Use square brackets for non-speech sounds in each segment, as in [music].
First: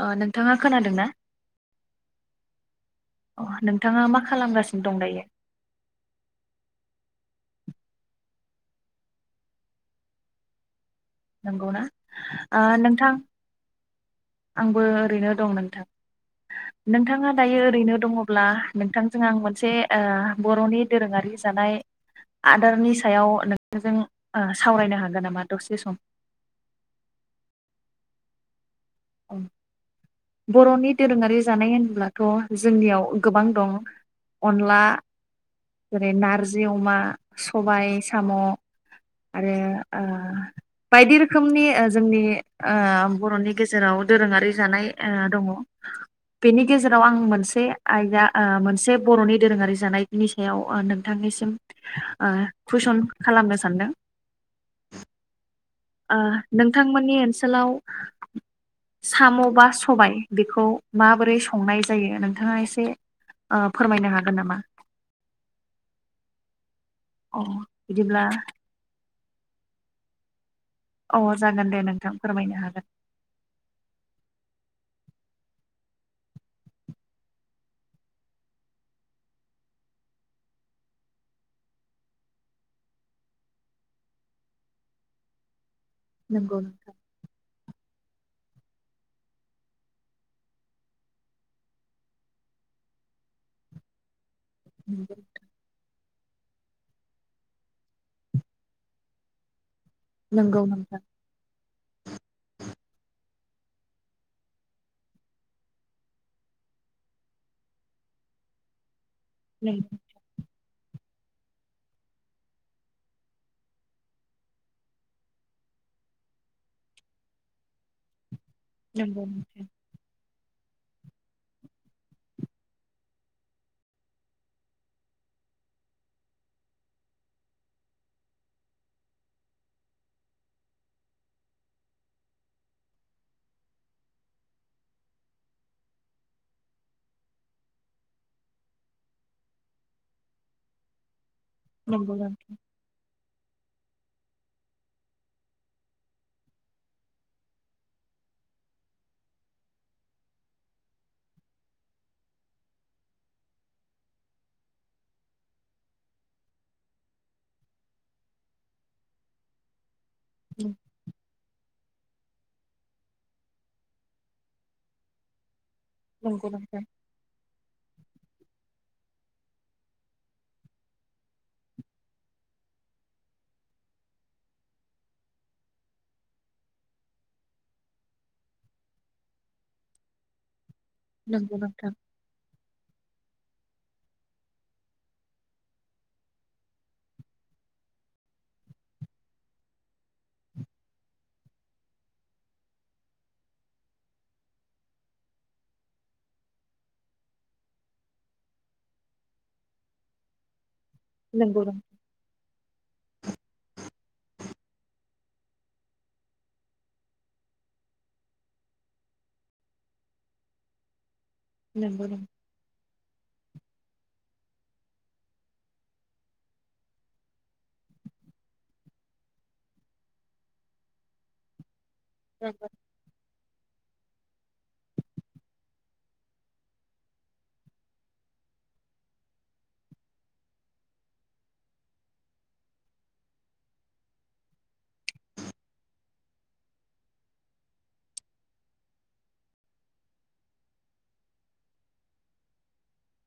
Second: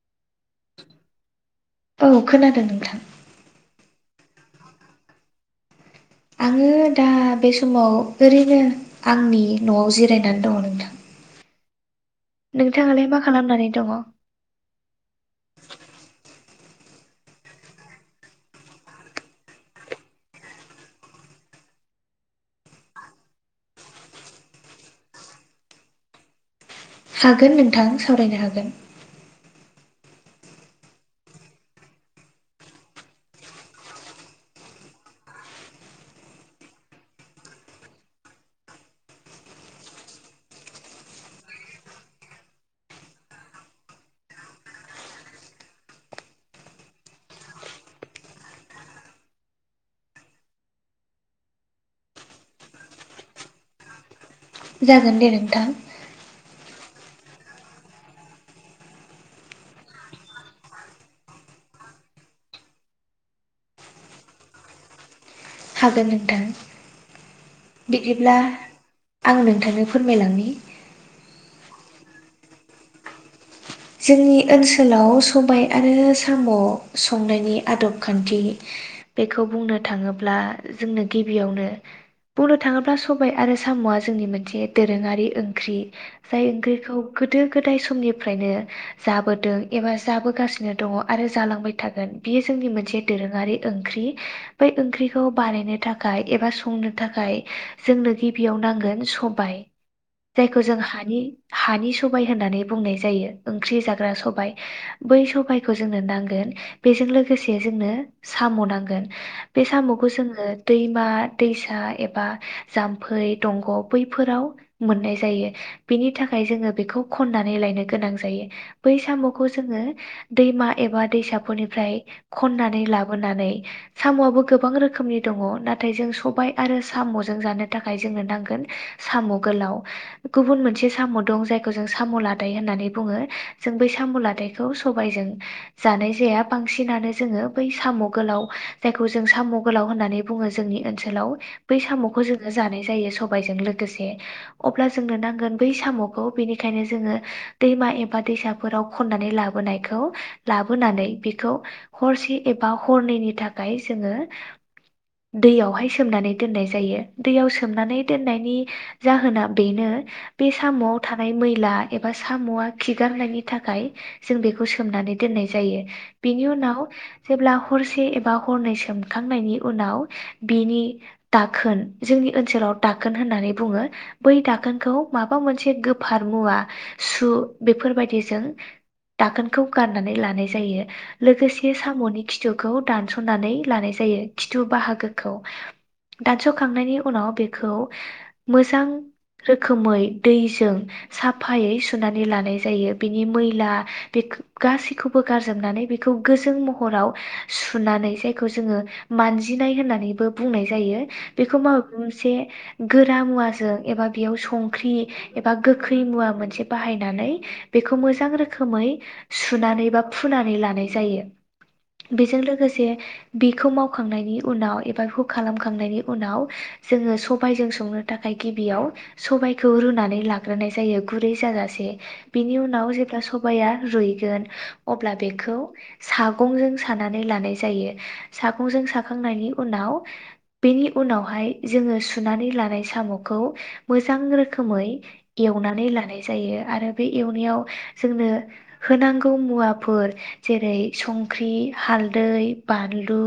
अ नों थाङा खोनादों ना? औ खोनादों नोंथां। अह नोंथाङा मा खालामगासिनो दं दायो?। आङो दा बे समाव ओरैनो आंनि न'आव जिरायनान दङ नोंथां। गौना नोंथाङालाय मा खालामनानै दङ? आंबो ओरैनो दं नोंथां नोंथाङा दायो ओरैनो दङब्ला नोंथांजों आं मोनसे ओ बर'नि दोरोङारि जानाय आदारनि सायाव नोंथांजों ओ सावरायनो हागोन नामा दसे सम? हागोन नोंथां सावरायनो हागोन। बर'नि दोरोङारि जानाय होनब्लाथ' जोंनियाव गोबां दं अनला जेरै नारजि अमा सबाय साम' आरो ओ बायदि रोखोमनि ओ जोंनि आ बर'नि गेज जेराव दोरोङारि जानाय ओ दङ बेनि गेजेराव आं मोनसे आयदा आ मोनसे बर'नि दोरोङारि जानायनि सायाव नोंथांनिसिम आ खुइसन खालामनो सानदों? जागोन दे नोंथां। ओ नोंथांमोननि ओनसोलाव साम' बा सबाय बेखौ माबोरै संनाय जायो नोंथाङा एसे ओ फोरमायनो हागोन नामा? हागोन नोंथां। अ बिदिब्ला आंङो नोंथांनो फोरमायलांनि अ जागोनदे नोंथां फोरमायनो हागोन। जोंनि ओनसोलाव सबाय आरो साम' संनायनि आदब खान्थि बेखौ बुंनो थाङोब्ला जोंनो गिबियावनो बुंनो थाङोब्ला सबाय आरो साम'आ जोंनि मोनसे दोरोङारि ओंख्रि। जाय नंगौ नोंथां ओंख्रिखौ गोदो गोदाय समनि फ्रायनो। जाबोदों एबा जाबोगासिनो दङ आरो जालांबाय थागोन बियो जोंनि मोनसे दोरोङारि ओंख्रि बै ओंख्रिखौ बानायनो था खाय एबा संनो थाखाय जोंनो गिबियाव नांगोन सबाय जायखौ नंगौ जों नोंथां हानि हानि सबाय होननानै बुंनाय जायो ओंख्रि जाग्रा सबाय बै सबायखौ जोंनो नांगोन बेजों लोगोसे जोंनो साम' नांगोन बे साम'खौ जोङो दैमा दैसा एबा जाम्फै दंग' बैफोराव मोननाय जायो बेनि थाखाय जोङो बेखौ खन्नानै लायनो गोनां जायो बै नंगौ साम'खौ नोंथां जोङो दैमा एबा दैसाफोरनिफ्राय खननानै लाबोनानै साम'आबो गोबां रोखोमनि दङ नाथाय जों सबाय आरो साम'जों जानो थाखाय जोंनो नांगोन साम' गोलाव गुबुन मोनसे साम' दं जायखौ जों साम' लादाय होननानै बुङो जों बै साम' लादायखौ सबायजों जानाय जाया बांसिनानो जोङो बै साम' गोलाव जायखौ जों साम' गोलाव होननानै बुङो जोंनि ओनसोलाव बै नंगौ साम'खौ नोंथां जोङो जानाय जायो सबायजों लोगो गोसे अब्ला जोंनो नांगोन बै साम'खौ बेनिखायनो जोङो दैमा एबा दैसाफोराव खननानै लाबोनायखौ लाबोनानै बेखौ हरसे एबा हरनैनि थाखाय जोङो दैयावहाय सोमनानै दोननाय जायो दैयाव सोमनानै दोननायनि जाहोना बेनो बे साम'आव थानाय मैला एबा स साम'आ खिगारनायनि थाखाय जों बेखौ सोमनानै दोननाय जायो बेनि नंगौ नोंथां उनाव जेब्ला हर से एबा हरनै सोमखांनायनि उनाव बिनि दाखोन जोंनि ओनसोलाव दाखोन होननानै बुङो बै दाखोनखौ माबा मोनसे गोफार मुवा सु बेफोरबायदिजों दाखोनखौ गारनानै लानाय जायो नंगौ नोंथां नंगौ लोगोसे नोंथां सामनि खिथुखौ दानसनानै लानाय जायो खिथु बाहागोखौ दानसखांनायनि उनाव बेखौ मोजां रोखोमै दैजों साफायै सु सुनानै लानाय जायो बिनि मैला बे गासैखौबो गारजोबनानै बेखौ गोजों महराव सुनानै जायखौ जोङो मानजिनाय होननानैबो बुंनाय जायो जायो बेखौ नंगौ मा नोंथां मोनसे गोरा मुवाजों एबा बेयाव संख्रि एबा गोखै मुवा मोनसे बाहायनानै बेखौ मोजां रोखोमै सुनानै बा फुनानै लानाय जायो बेजों लोगोसे बे बेखौ मावखांनायनि उनाव एबा आंखौ खालामखांनायनि उनाव जोङो सबायजों संनो थाखाय गिबियाव सबखौ रुनानै लाग्रोनाय जायो गुरै जाजा से बिनि उनाव जेब्ला सबाया रुयो गोन अब्ला बेखौ सागंजों सानानै लानाय जायो सागंजों साखांनायनि उनाव बेनि उनावहाय जोङो सुनानै लानाय सामखौ मोजां रोखोमै एवनानै लानाय जायो आरो बे एवनायाव जोंनो होनांगौ मुवाफोर जेरै संख्रि हालदै बानलु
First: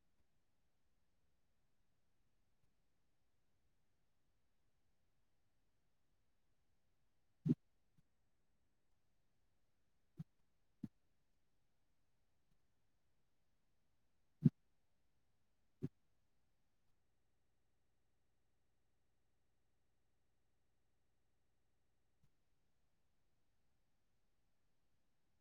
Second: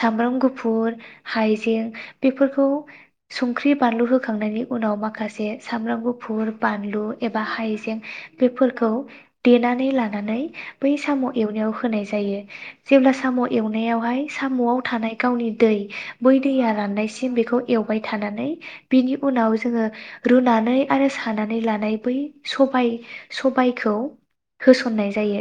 सामब्राम गुफुर हाइजें बेफोरखौ संख्रि बानलु होखांनायनि उनाव माखासे सामब्राम गुफुर बानलु एबा हाइजें बेफोरखौ देनानै लानानै बै साम एवनायाव होनाय जायो जेब्ला साम एवनायावहाय सामआव थानाय गावनि दै बै दैया राननायसिम बेखौ एवबाय थानानै बिनि उनाव जोङो रुनानै आरो सानानै लानाय बै सबाय सबायखौ होसननाय जायो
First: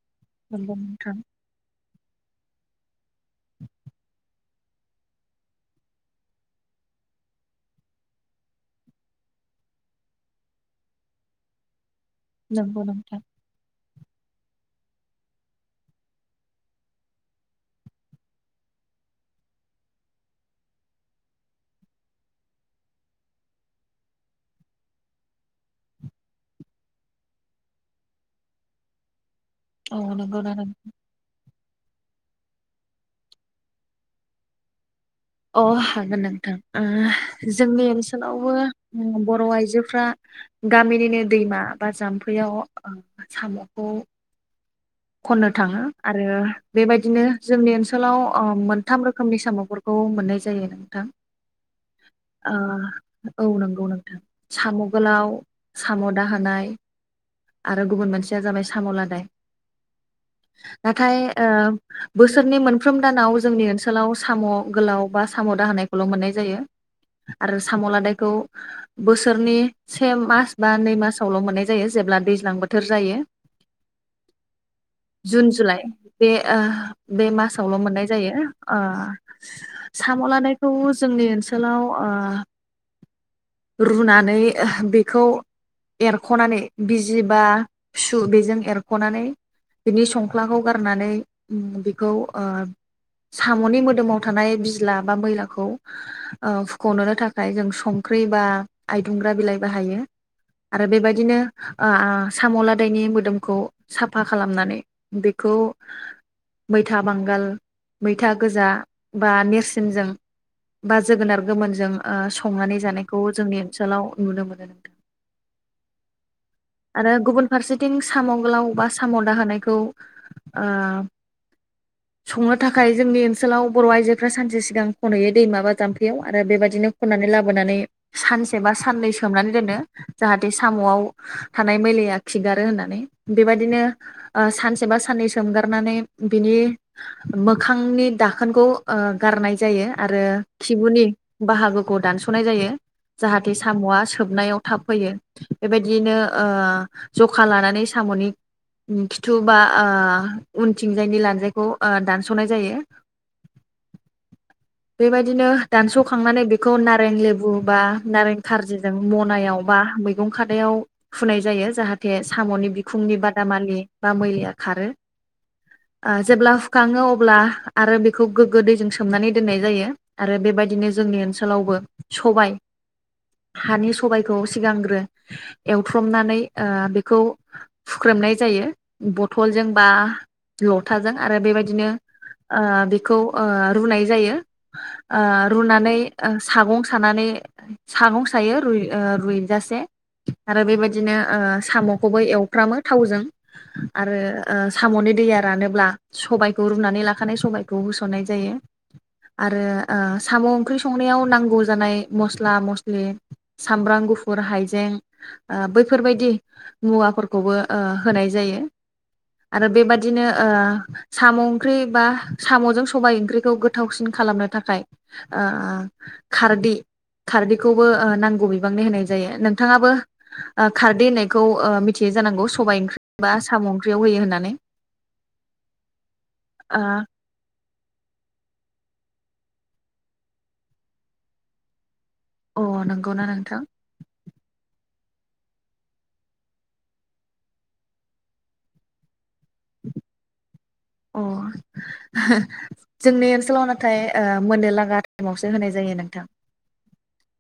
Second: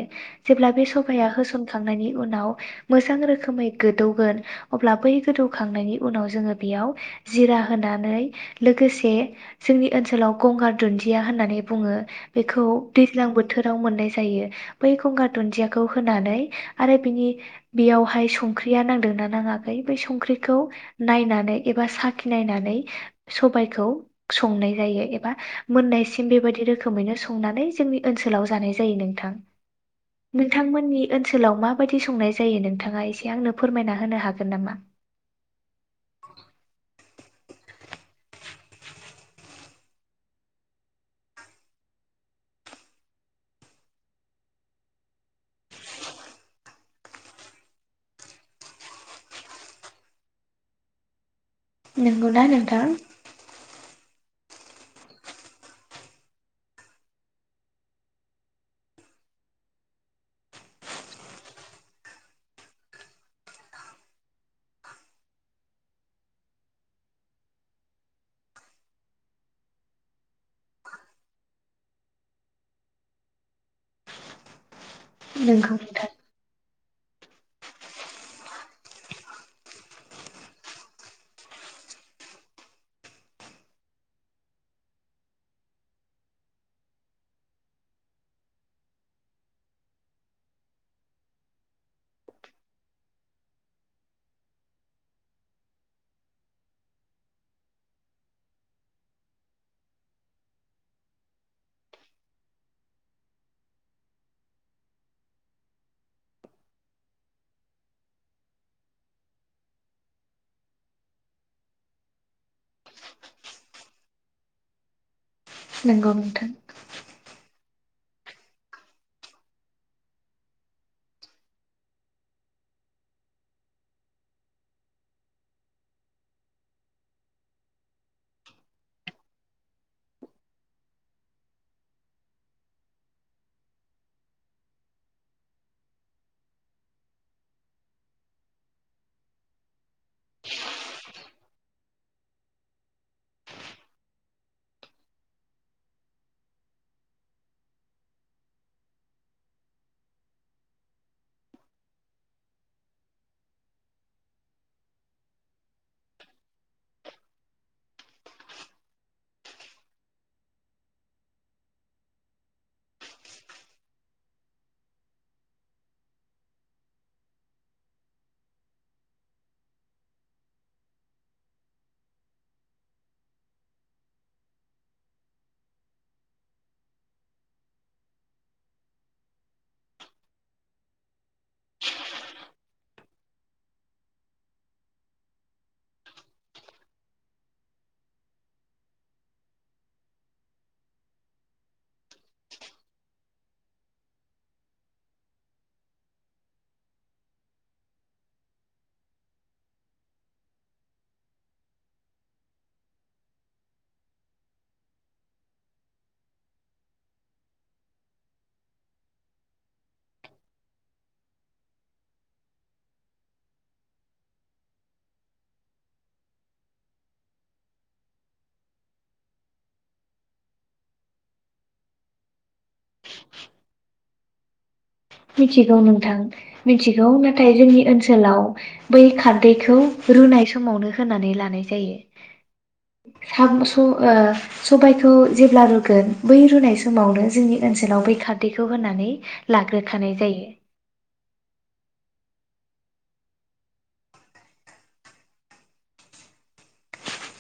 जेब्ला नंगौ बे नोंथां सबाया होसनखांनायनि उनाव मोजां रोखोमै गोदौगोन अब्ला बै गोदौखांनायनि उनाव जोङो बेयाव जिरा होनानै लोगोसे जोंनि ओनसोलाव गंगार दुन्दिया होननानै बुङो बेखौ नंगौ नोंथां दैज्लां बोथोराव मोननाय जायो बै गंगार दुन्दियाखौ होनानै आरो बिनि बेयावहाय संख्रिया नांदोंना नाङाखै बै संख्रिखौ नायनानै एबा साखिनायनानै सबायाइखौ संनाय जायो एबा मोननायसि थिग बेबायदि रोखोमैनो संनानै जोंनि ओनसोलाव जानाय जायो नोंथां। अ नंगौना नोंथां नोंथांमोननि ओनसोलाव माबायदि संनाय जायो नोंथाङा एसे आंनो फोरमायना होनो हागोन नामा? अ हागोन नोंथां ओ जोंनि ओनसोलावबो बर' आइजोफ्रा गामिनिनो दैमा बा जाम्फैयाव साम'खौ खननो थाङो आरो बेबायदिनो जोंनि ओनसोलाव ओ मोनथाम रोखोमनि सामफोरखौ मोननाय जायो नोंथां। नंगौना नोंथां ओ औ नंगौ नोंथां। साम' गोलाव साम' दाहोनाय आरो गुबुन मोनसेया जाबाय साम' लादाय। नाथाय ओ बोसोरनि मोनफ्रोम दानाव जोंनि ओनसोलाव साम' गोलाव बा साम' दाहोनायखौल मोननाय जायो आरो साम' लादायखौ बोसोरनि से मास बा नै मासावल मोननाय जायो जेब्ला दैज्लां बोथोर जायो। जुन नंगौ जुलाइ नोंथां बे ओ बे मासावल मोननाय जायो ओ साम' लादायखौ जोंनि ओनसोलाव ओ रुनानै बेखौ एरखनानै बिजि बा सु बेजों एरखनानै बिनि संख्लाखौ गारनानै बेखौ ओ साम'नि मोदोमाव थानाय बिजला बा मैलाखौ ओ फुखनोनो थाखाय जों संख्रि बा आइदुंग्रा बिलाइ बाहायो आरो बेबायदिनो ओ आ साम' लादायनि मोदोमखौ साफ फा खालामनानै बेखौ मैथा बांगाल मैथा गोजा बा नेरसिनजों बा जोगोनार गोमोनजों ओ संनानै जानायखौ जोंनि ओनसोलाव नुनो मोनो नोंथां। नोंगौ नोंथां। आरो गुबुन फारसेथिं साम' गोलाव बा साम' दाहोनायखौ ओ संनो थाखाय जोंनि ओनसोलाव बर आइजोफ्रा सानसे सिगां खनहैयो दैमाबा जाम्फैयाव आरो बेबायदिनो खननानै लाबोनानै सानसे बा साननै सोमनानै दोनो जाहाथे साम'आव थानाय मैलाया खिगारो होननानै बेबायदिनो ओ सानसे बा साननै सोमगारनानै बिनि मोखांनि दाखोनखौ ओ गारनाय जायो आरो खिबुनि बाहागोखौ दानसनाय जायो जाहाथे साम'आ सोबनायाव थाब फैयो बेबायदियैनो ओ जखा लानानै सामनि खिथु बा ओ उनथिंजायनि लान्जायखौ ओ दानसनाय जायो बेबायदिनो दानसखांनानै बेखौ नारें लेबु बा नारें खार्जिजों मनायाव बा मैगं खादायाव फुनाय जायो जाहाथे साम'नि बिखुंनि बा दामालि बा मैलाया खारो ओ जेब्ला हुखाङो अब्ला आरो बेखौ गोग्गो दैजों सोमनानै दोननाय जायो आरो बेबायदिनो जोंनि ओनसोलावबो सबाइ हानि सबायखौ सिगांग्रो एवथ्रमनानै ओ बेखौ हुख्रेनाय जायो बथलजों बा लथाजों आरो बेबायदिनो ओ बेखौ ओ रुनाय जायो ओ रुनानै सागं सानानै सागं सायो रु रुइजासे आरो बेबायदिनो ओ साम'खौबो एवफ्र्रामो। हजों आरो ओ साम'नि दैया रानोब्ला सबायखौ रुनानै लाखानाय सबायखौ होसननाय जायो आरो ओ साम' ओंख्रि संनायाव नांगौ जानाय मस्ला मस्लि सामब्राम गुफुर हाइजें ओ बैफोरबायदि मुवाफोरखौबो। ओ होनाय जायो आरो बेबादिनो ओ साम' ओंख्रि बा साम'जों सबाय ओंख्रिखौ गोथावसिन खालामनो थाखाय ओ खारदै खारदैखौबो ओ नांगौ बिबांनि होनाय जायो नोंथाङाबो ओ खारदै होननायखौ ओ मिथियो जानांगौ? सबाइ ओंख्रि बा साम' ओंख्रियाव होयो होननानै। मिथिगौ नोंथां मिथिगौ नाथाय जोंनि ओनसोलाव बै खारदैखौ रुनाय समावनो होनानै लानाय ओ अ जायो। नंगौना नोंथां [unintelligible] ओ सबायखौ जेब्ला रुगोन बै रुनाय समावनो जोंनि ओनसोलाव बै खारदैखौ होनानै लागोन। खानाय जायो। अ जोंनि ओनसोलाव नाथाय ओ मोननो लागा समावसो होनाय जायो नोंथां।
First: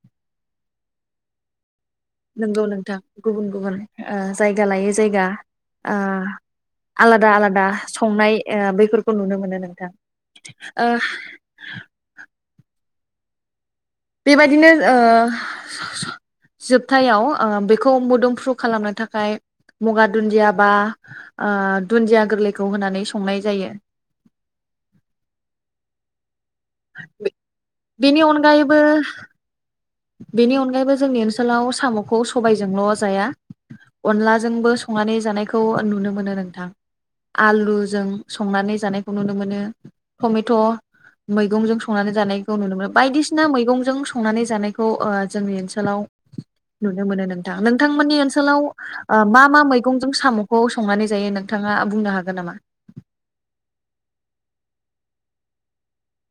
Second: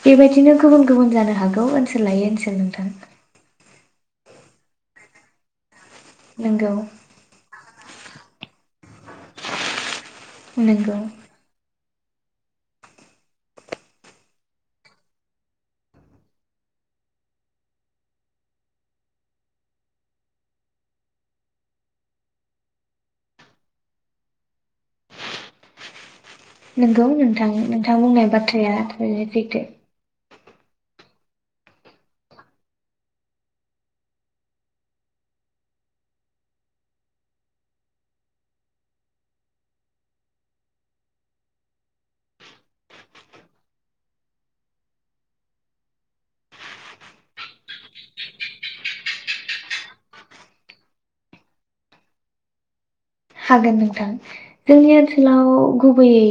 बेबायदिनो गुबुन गुबुन जानो हागौ। ओनसोल लायै ओनसोल नोंगौ नोंथां गुबुन गुबुन। ओ जायगा लायै जायगा। ओ नंगौ आलादा आलादा। संनाय ओ बेफोर। खौ नुनो मोनो नोंथां ओ नंगौ [inaudible] बेबायदिनो ओ जोबथायाव ओ बेखौ मोदोमफ्रु खालामनो थाखाय मुगा दुन्दिया बा दुन्दिया गोरलैखौ होनानै संनाय जायो। नंगौ नोंथां नोंथां बेनि बुंनाय अनगायैबो बाथ्राया थारैनो सैथो बेनि अनगायैबो जोंनि ओनसोलाव साम'खौ सबायजोंल' जाया अनलाजोंबो संनानै जानायखौ नुनो मोनो नोंथां आलुजों संनानै जानायखौ नुनो मोनो टमेट' मैगंजों संनानै जानायखौ नुनो मोनो बायदिसिना मैगंजों संनानै जानायखौ। जोंनि ओनसोलाव नुनो मोनो नोंथां नोंथांमोननि ओनसोलाव मा मा मैगंजों साम'खौ संनानै जायो नोंथाङा बुंनो हागोन नामा। हागोन नोंथां जोंनि ओनसोलाव गुबैयै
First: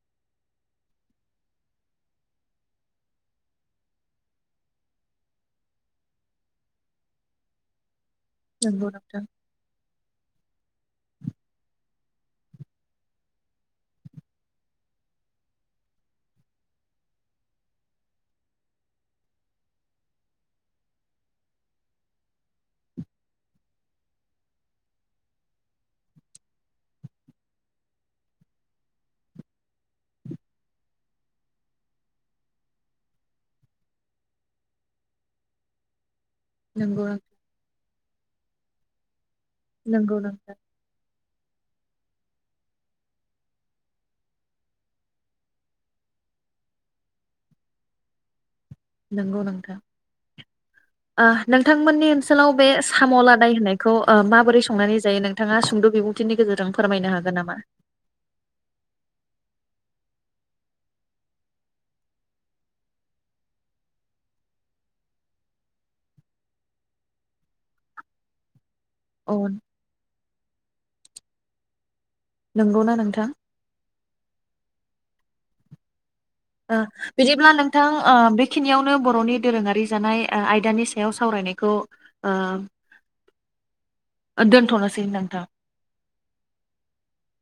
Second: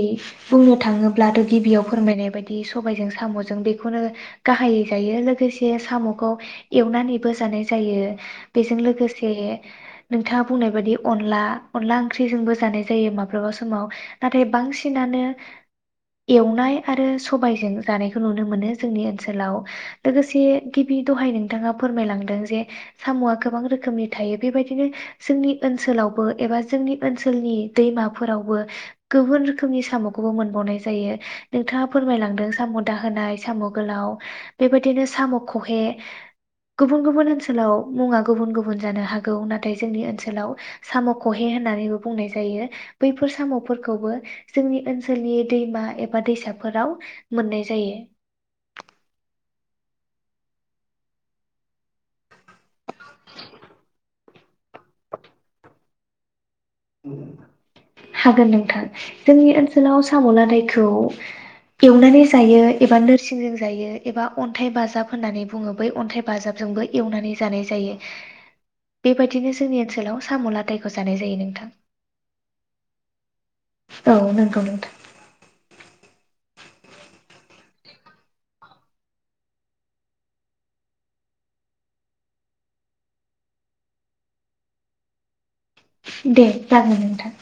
बुंनो थाङोब्लाथ' गिबियाव फोरमायनाय बायदि सबायजों साम'जों बेखौनो गाहायै जायो लोगोसे साम'खौ एवनानैबो जानाय जायो। बेजों नंगौ नोंथां लोगोसे नोंथाङा बुंनाय बायदि अनला। अनला ओंख्रिजोंबो जानाय जायो माब्लाबा समाव नाथाय बांसिनानो एवनाय आरो सबायजों जानायखौ नुनो मोनो जोंनि ओनसोलाव लोगोसे गिबि दहाय नोंथाङा फोरमायलांदों जे साम'आ गोबां रोखोमनि थायो बेबायदिनो जोंनि ओनसोलावबो एबा। जोंनि ओनसोलनि दैमाफोरावबो गुबुन रोखोमनि साम'खौबो मोनबावनाय जायो नोंथाङा फोरमायलांदों साम' दाहोनाय साम' गोलाव बेबायदिनो साम' खहे। गुबुन नंगौ गुबुन ओनसोलाव मुङा गुबुन गुबुन। गुबजानो हागो गौ नाथाय जोंनि नंगौ ओनाव नोंथां साम' खहे होननानै बुंनाय जायो बैफोर साम'फोरखौबो जोंनि ओनसोलनि दैमा एबा दैसाफोराव मोननाय जायो। नंगौ नोंथां ओ नोंथांमोननि ओनसोलाव बे साम' लादाय होनायखौ माबोरै संनानै जायो नोंथाङा सुंद' बिबुंथिनि गेजेरजों। फोरमायनो हागोन नामा? हागोन नोंथां जोंनि ओनसोल। ओनसोलाव साम' लादायखौ एवनानै जायो एबा नोरसिंजों जायो एबा अन्थाइ बाजाब होननानै बुङो बै अन्थाइ बाजाबजोंबो एवनानै जानाय जायो। अ बेबायदिनो जोंनि ओनसोलाव। साम' आदथायखौ जानाय जायो नोंथां। नंगौना नोंथां‌। औ नंगौ नोंथां बिदिब्ला नोंथां बेखिनियावनो बर'नि दोरोङारि जानाय ओ आयदानि सायाव सावरायनायखौ [inaudible] दोन्थ'नोसै नोंथां दे जागोन नोंथां